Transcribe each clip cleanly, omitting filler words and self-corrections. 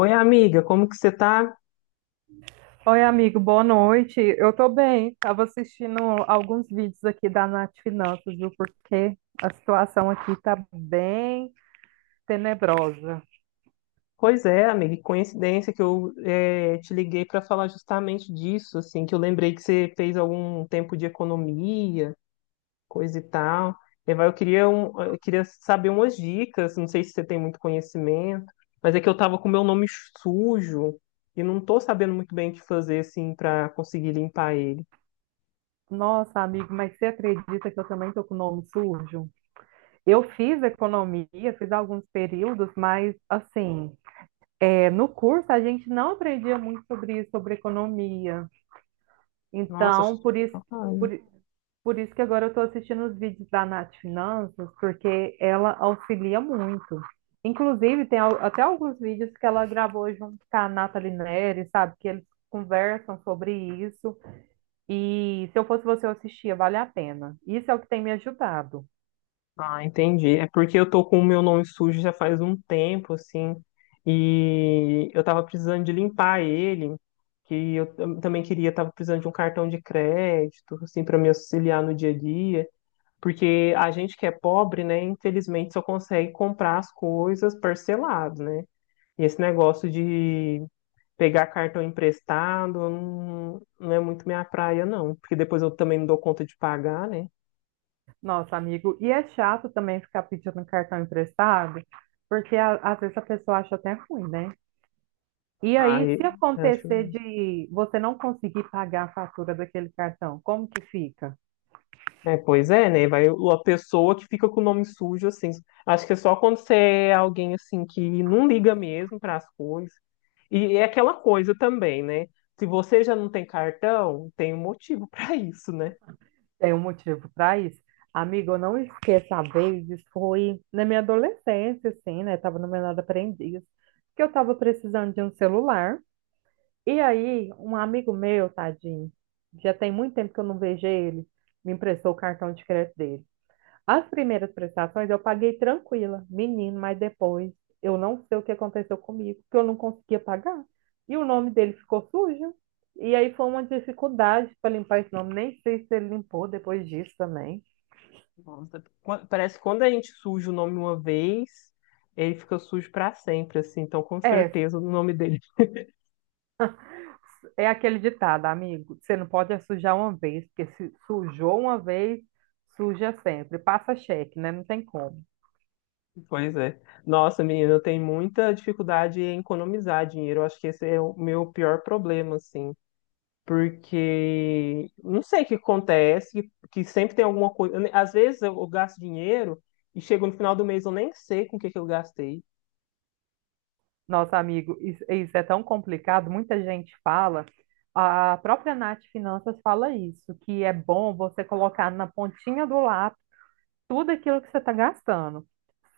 Oi, amiga, como que você tá? Oi, amigo, boa noite. Eu tô bem. Tava assistindo alguns vídeos aqui da Nath Finanças, viu? Porque a situação aqui tá bem tenebrosa. Pois é, amiga, que coincidência que eu te liguei para falar justamente disso, assim, que eu lembrei que você fez algum tempo de economia, coisa e tal. E vai, eu queria saber umas dicas, não sei se você tem muito conhecimento, mas é que eu tava com meu nome sujo e não tô sabendo muito bem o que fazer, assim, para conseguir limpar ele. Nossa, amigo, mas você acredita que eu também tô com o nome sujo? Eu fiz economia, fiz alguns períodos, mas assim, é, no curso a gente não aprendia muito sobre isso, sobre economia. Nossa. Então, por isso, por, por isso que agora eu estou assistindo os vídeos da Nath Finanças, porque ela auxilia muito. Inclusive, tem até alguns vídeos que ela gravou junto com a Nathalie Neri, sabe? Que eles conversam sobre isso. E se eu fosse você, eu assistia, vale a pena. Isso é o que tem me ajudado. Ah, entendi. É porque eu tô com o meu nome sujo já faz um tempo, assim, e eu tava precisando de limpar ele, que eu também queria, tava precisando de um cartão de crédito, assim, para me auxiliar no dia a dia, porque a gente que é pobre, né, infelizmente só consegue comprar as coisas parcelado, né? E esse negócio de pegar cartão emprestado não, não é muito minha praia, não, porque depois eu também não dou conta de pagar, né? Nossa, amigo, e é chato também ficar pedindo cartão emprestado, porque às vezes a pessoa acha até ruim, né? E aí, Aí, se acho. acontecer de você não conseguir pagar a fatura daquele cartão, como que fica? É, pois é, né? Vai a pessoa que fica com o nome sujo, assim. Acho que é só quando você é alguém, assim, que não liga mesmo para as coisas. E é aquela coisa também, né? Se você já não tem cartão, tem um motivo para isso, né? Tem um motivo para isso? Amigo, eu não esqueço a vez, isso foi na minha adolescência, assim, né? Tava no menor aprendiz, que eu tava precisando de um celular. E aí, um amigo meu, tadinho, já tem muito tempo que eu não vejo ele, me emprestou o cartão de crédito dele. As primeiras prestações eu paguei tranquila, menino, mas depois eu não sei o que aconteceu comigo, que eu não conseguia pagar. E o nome dele ficou sujo. E aí foi uma dificuldade para limpar esse nome. Nem sei se ele limpou depois disso também. Nossa. Parece que quando a gente suja o nome uma vez, ele fica sujo para sempre, assim. Então, com É, certeza, o nome dele. é aquele ditado, amigo. Você não pode é sujar uma vez, porque se sujou uma vez, suja sempre. Passa cheque, né? Não tem como. Pois é. Nossa, menina, eu tenho muita dificuldade em economizar dinheiro. Eu acho que esse é o meu pior problema, assim. Porque não sei o que acontece, que sempre tem alguma coisa. Às vezes eu gasto dinheiro e chego no final do mês eu nem sei com o que, que eu gastei. Nossa, amigo, isso é tão complicado. Muita gente fala, a própria Nath Finanças fala isso, que é bom você colocar na pontinha do lápis tudo aquilo que você está gastando.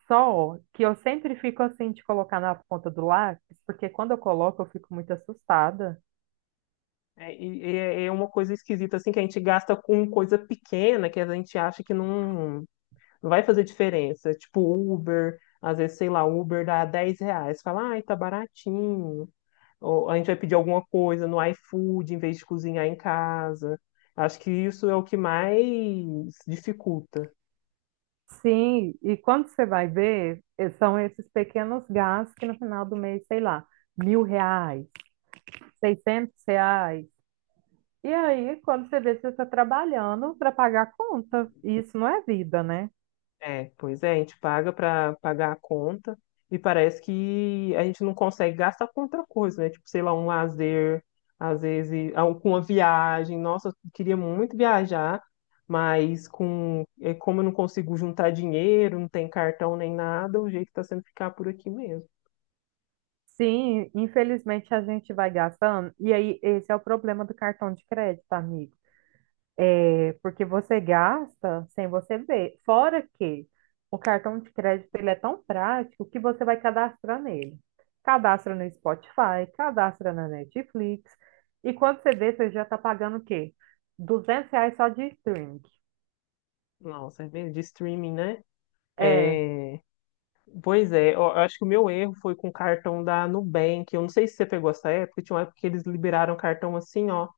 Só que eu sempre fico assim de colocar na ponta do lápis, porque quando eu coloco eu fico muito assustada. É, e é uma coisa esquisita, assim, que a gente gasta com coisa pequena que a gente acha que não, não vai fazer diferença. Tipo Uber, às vezes, sei lá, Uber dá R$ 10. Fala, ai, tá baratinho. Ou a gente vai pedir alguma coisa no iFood em vez de cozinhar em casa. Acho que isso é o que mais dificulta. Sim, e quando você vai ver, são esses pequenos gastos que no final do mês, sei lá, R$ 1.000, R$ 600. E aí, quando você vê, você está trabalhando para pagar a conta. E isso não é vida, né? É, pois é, a gente paga para pagar a conta e parece que a gente não consegue gastar com outra coisa, né? Tipo, sei lá, um lazer, às vezes, ah, com uma viagem. Nossa, eu queria muito viajar, mas como eu não consigo juntar dinheiro, não tem cartão nem nada, o jeito está sendo ficar por aqui mesmo. Sim, infelizmente a gente vai gastando. E aí, esse é o problema do cartão de crédito, amigo. É porque você gasta sem você ver. Fora que o cartão de crédito ele é tão prático que você vai cadastrar nele. Cadastra no Spotify, cadastra na Netflix. E quando você vê, você já está pagando o quê? R$ reais só de streaming. Nossa, é mesmo, de streaming, né? É, É, pois é, eu acho que o meu erro foi com o cartão da Nubank. Eu não sei se você pegou essa época, tinha uma época que eles liberaram cartão assim, ó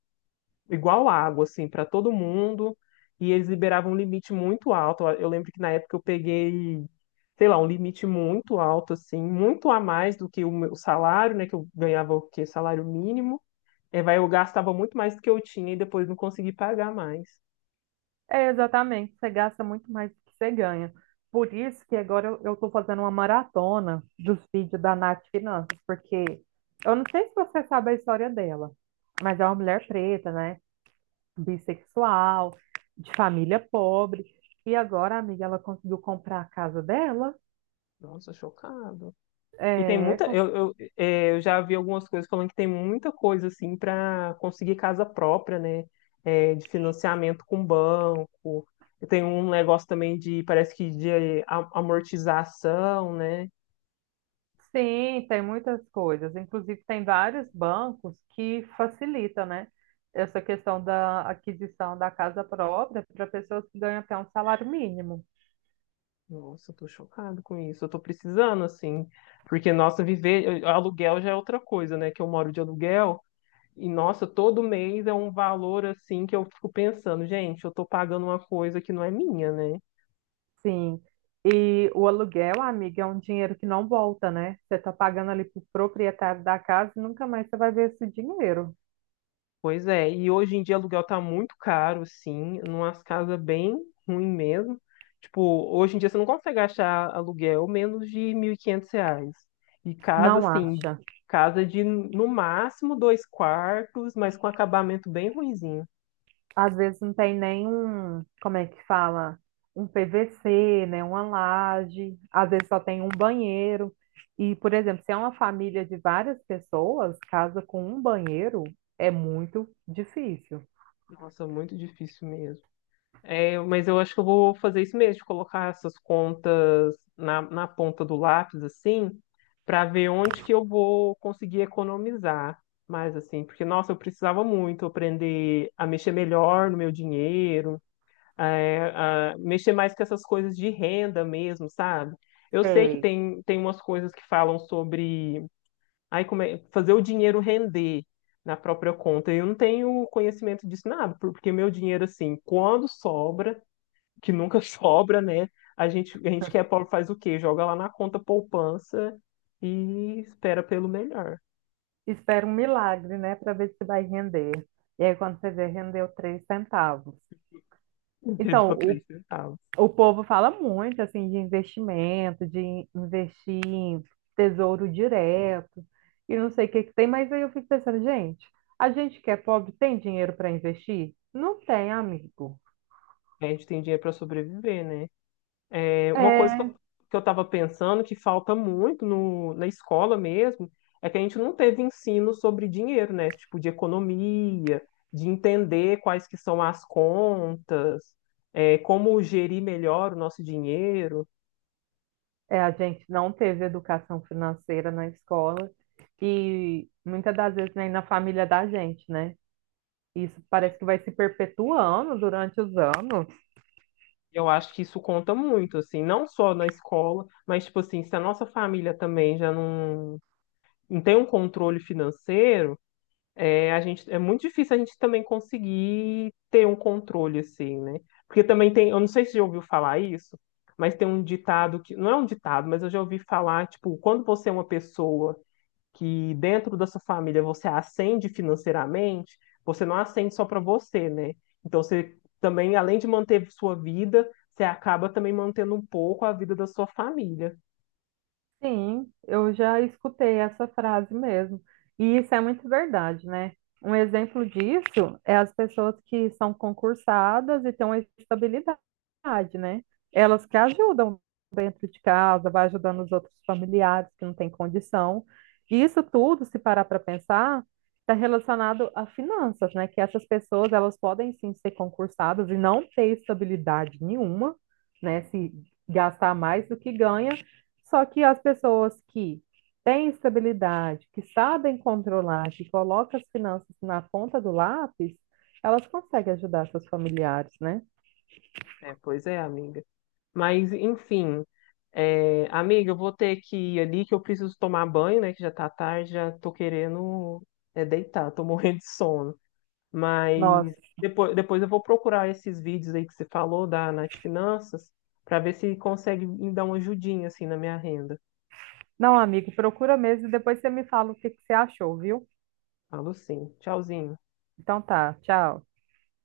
igual água, assim, para todo mundo. E eles liberavam um limite muito alto. Eu lembro que na época eu peguei, sei lá, um limite muito alto, assim, muito a mais do que o meu salário, né? Que eu ganhava o quê? Salário mínimo. É, vai, eu gastava muito mais do que eu tinha e depois não consegui pagar mais. Exatamente, você gasta muito mais do que você ganha. Por isso que agora eu estou fazendo uma maratona dos vídeos da Nath Finanças, porque eu não sei se você sabe a história dela, mas é uma mulher preta, né? Bissexual, de família pobre. E agora, amiga, ela conseguiu comprar a casa dela, Nossa, chocado. E tem é, muita. com Eu já vi algumas coisas falando que tem muita coisa assim para conseguir casa própria, né? É, de financiamento com banco. Tem um negócio também de, parece que de amortização, né? Sim, tem muitas coisas. Inclusive, tem vários bancos que facilitam, né? Essa questão da aquisição da casa própria para pessoas que ganham até um salário mínimo. Nossa, eu tô chocado com isso. Eu tô precisando, assim. Porque, nossa, viver. Aluguel já é outra coisa, né? Que eu moro de aluguel. E, nossa, todo mês é um valor, assim, que eu fico pensando, gente, eu tô pagando uma coisa que não é minha, né? Sim. E o aluguel, amiga, é um dinheiro que não volta, né? Você está pagando ali para o proprietário da casa e nunca mais você vai ver esse dinheiro. Pois é, e hoje em dia aluguel tá muito caro, sim, numas casas bem ruim mesmo. Tipo, hoje em dia você não consegue achar aluguel menos de R$ 1.500. E casa, Não assim, acha? casa de no máximo dois quartos, mas com acabamento bem ruinzinho. Às vezes não tem nem um, como é que fala? Um PVC, né? Uma laje, às vezes só tem um banheiro. E, por exemplo, se é uma família de várias pessoas, casa com um banheiro é muito difícil. Nossa, muito difícil mesmo. É, mas eu acho que eu vou fazer isso mesmo, de colocar essas contas na ponta do lápis, assim, para ver onde que eu vou conseguir economizar mais, assim, porque, nossa, eu precisava muito aprender a mexer melhor no meu dinheiro, a mexer mais com essas coisas de renda mesmo, sabe? Eu sei que Sei. tem umas coisas que falam sobre ai, fazer o dinheiro render na própria conta. Eu não tenho conhecimento disso nada, porque meu dinheiro, assim, quando sobra que nunca sobra, né? A gente que é pobre faz o quê? Joga lá na conta poupança e espera pelo melhor. Espera um milagre, né, para ver se vai render. E aí, quando você vê, rendeu R$ 0,03. Entendeu? Então, Três o centavos. O povo fala muito assim de investimento, de investir em tesouro direto e não sei o que que tem, mas aí eu fico pensando, gente, a gente que é pobre tem dinheiro para investir? Não tem, amigo. A gente tem dinheiro para sobreviver, né? É, uma coisa que É, eu, que eu tava pensando que falta muito no, na escola mesmo é que a gente não teve ensino sobre dinheiro, né? Tipo, de economia, de entender quais que são as contas, como gerir melhor o nosso dinheiro. A gente não teve educação financeira na escola e muitas das vezes nem na família da gente, né? Isso parece que vai se perpetuando durante os anos. Eu acho que isso conta muito, assim, não só na escola, mas, tipo assim, se a nossa família também já não, não tem um controle financeiro, é muito difícil a gente também conseguir ter um controle, assim, né? Porque também tem, eu não sei se você já ouviu falar isso, mas tem um ditado que, não é um ditado, mas eu já ouvi falar, tipo, quando você é uma pessoa que dentro da sua família você ascende financeiramente, você não ascende só para você, né? Então você também, além de manter sua vida, você acaba também mantendo um pouco a vida da sua família. Sim, eu já escutei essa frase mesmo. E isso é muito verdade, né? Um exemplo disso é as pessoas que são concursadas e têm uma estabilidade, né? Elas que ajudam dentro de casa, vai ajudando os outros familiares que não têm condição. E isso tudo, se parar para pensar, está relacionado a finanças, né? Que essas pessoas, elas podem sim ser concursadas e não ter estabilidade nenhuma, né? Se gastar mais do que ganha só que as pessoas que têm estabilidade, que sabem controlar, que colocam as finanças na ponta do lápis, elas conseguem ajudar seus familiares, né? É, pois é, amiga. Mas, enfim, amiga, eu vou ter que ir ali, que eu preciso tomar banho, né? Que já tá tarde, já tô querendo deitar, tô morrendo de sono. Mas Nossa. depois eu vou procurar esses vídeos aí que você falou da Nath Finanças para ver se consegue me dar uma ajudinha assim na minha renda. Não, amigo, procura mesmo e depois você me fala o que que você achou, viu? Falo sim. Tchauzinho. Então tá, tchau.